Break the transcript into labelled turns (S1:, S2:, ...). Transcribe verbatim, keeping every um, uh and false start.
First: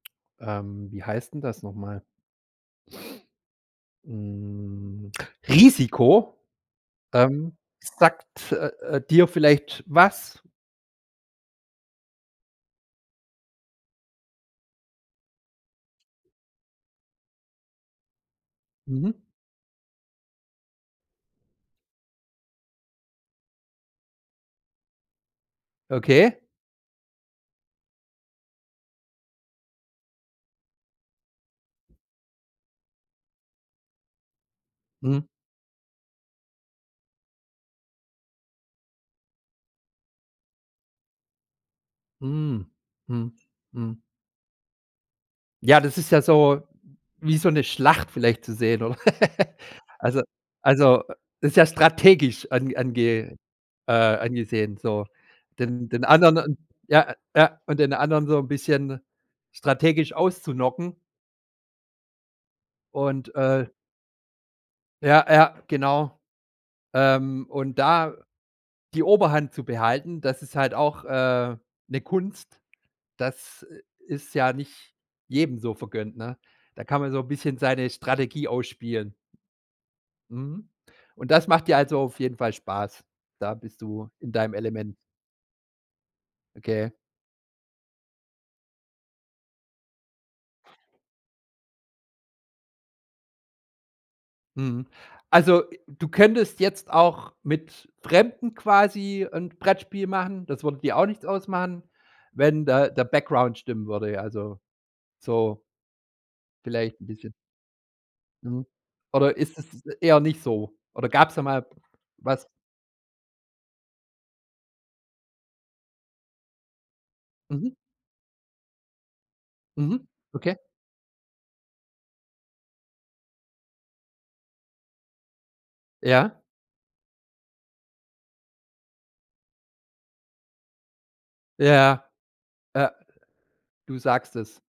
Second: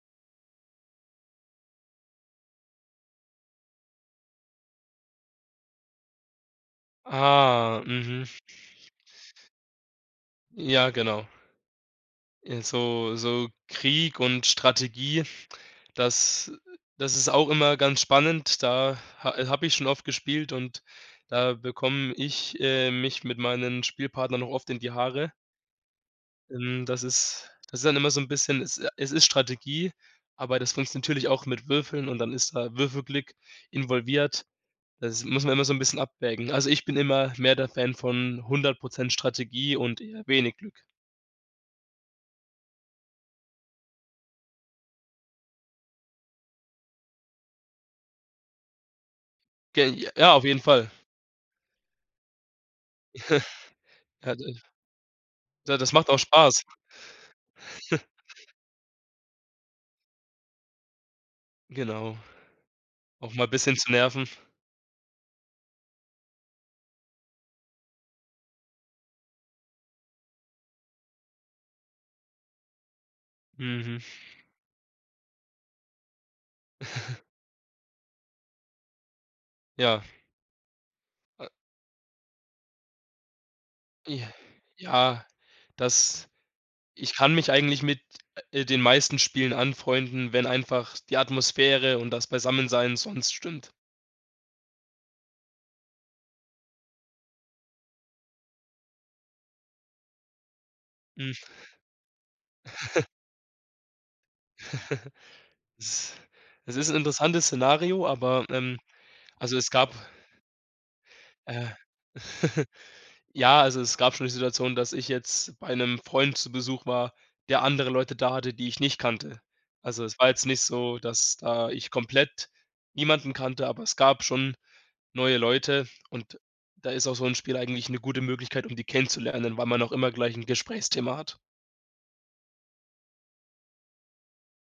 S1: Ähm, wie heißt 'n das noch mal? Hm, „Risiko“! Ähm,
S2: Ah, mhm.
S1: sagt, äh, äh, dir vielleicht was?
S2: Ja, genau. Äh, so so Krieg und Strategie, das das ist auch immer ganz spannend. Da
S1: Mhm.
S2: ha habe ich schon oft gespielt und da bekomme ich, äh, mich mit meinen Spielpartnern auch oft in die Haare.
S1: Okay.
S2: Hm, das ist das ist dann immer so 'n bisschen es äh, es ist Strategie, aber das funktioniert natürlich auch mit Würfeln und dann ist da Würfelglück involviert. Das
S1: Mhm.
S2: muss man immer so 'n bisschen abwägen. Also, ich bin immer mehr der Fan von hundert Prozent Strategie und eher wenig Glück.
S1: Mm, mhm, mhm. Ja, das ist ja so wie so 'ne Schlacht vielleicht zu sehen, oder?
S2: Ge
S1: Also
S2: ja, auf jeden Fall.
S1: also, äh, das ist ja strategisch an ange äh,
S2: Ja, ha de
S1: angesehen, so.
S2: da
S1: Den
S2: das
S1: den
S2: macht auch
S1: anderen
S2: Spaß.
S1: Ja, ja. Und den anderen so 'n bisschen strategisch auszuknocken.
S2: Genau,
S1: Und,
S2: auch mal
S1: äh
S2: bisschen zu nerven.
S1: Ja, ja, genau. Ähm, und da die Oberhand zu behalten, das ist halt auch, äh, 'ne Kunst. Das, äh,
S2: Mhm.
S1: ist ja nicht jedem so vergönnt, ne? Da kann man so 'n bisschen seine Strategie ausspielen.
S2: Ja.
S1: Mhm. Und
S2: A
S1: das macht dir also auf jeden Fall Spaß? Da bist du
S2: J
S1: in deinem Element.
S2: ja, das
S1: Okay.
S2: Ich kann mich eigentlich mit, äh, den meisten Spielen anfreunden, wenn einfach die Atmosphäre und das Beisammensein sonst stimmt.
S1: Mhm. Also, äh, du könntest jetzt auch mit Fremden quasi 'n Brettspiel machen- das würde dir auch nichts
S2: Hm.
S1: ausmachen- wenn da der Background stimmen würde, ja, also, so
S2: Is es ist 'n
S1: vielleicht 'n bisschen.
S2: interessantes Szenario, aber
S1: Mhm.
S2: ähm,
S1: Oder
S2: also,
S1: ist
S2: es
S1: es
S2: gab
S1: eher nicht so? Oder gab's da mal
S2: Äh.
S1: was?
S2: Ja, also, es gab schon die Situation, dass ich jetzt bei 'nem Freund zu Besuch war, der
S1: Mhm.
S2: andere Leute da hatte, die ich nicht kannte. Also,
S1: Mhm,
S2: es war jetzt nicht
S1: okay.
S2: so, dass da ich komplett niemanden kannte, aber es gab schon neue Leute
S1: Ja?
S2: und da ist auch so 'n Spiel eigentlich 'ne gute Möglichkeit, um die kennenzulernen, weil man auch immer gleich 'n Gesprächsthema hat.
S1: Ja, ja. Ja. Du sagst es.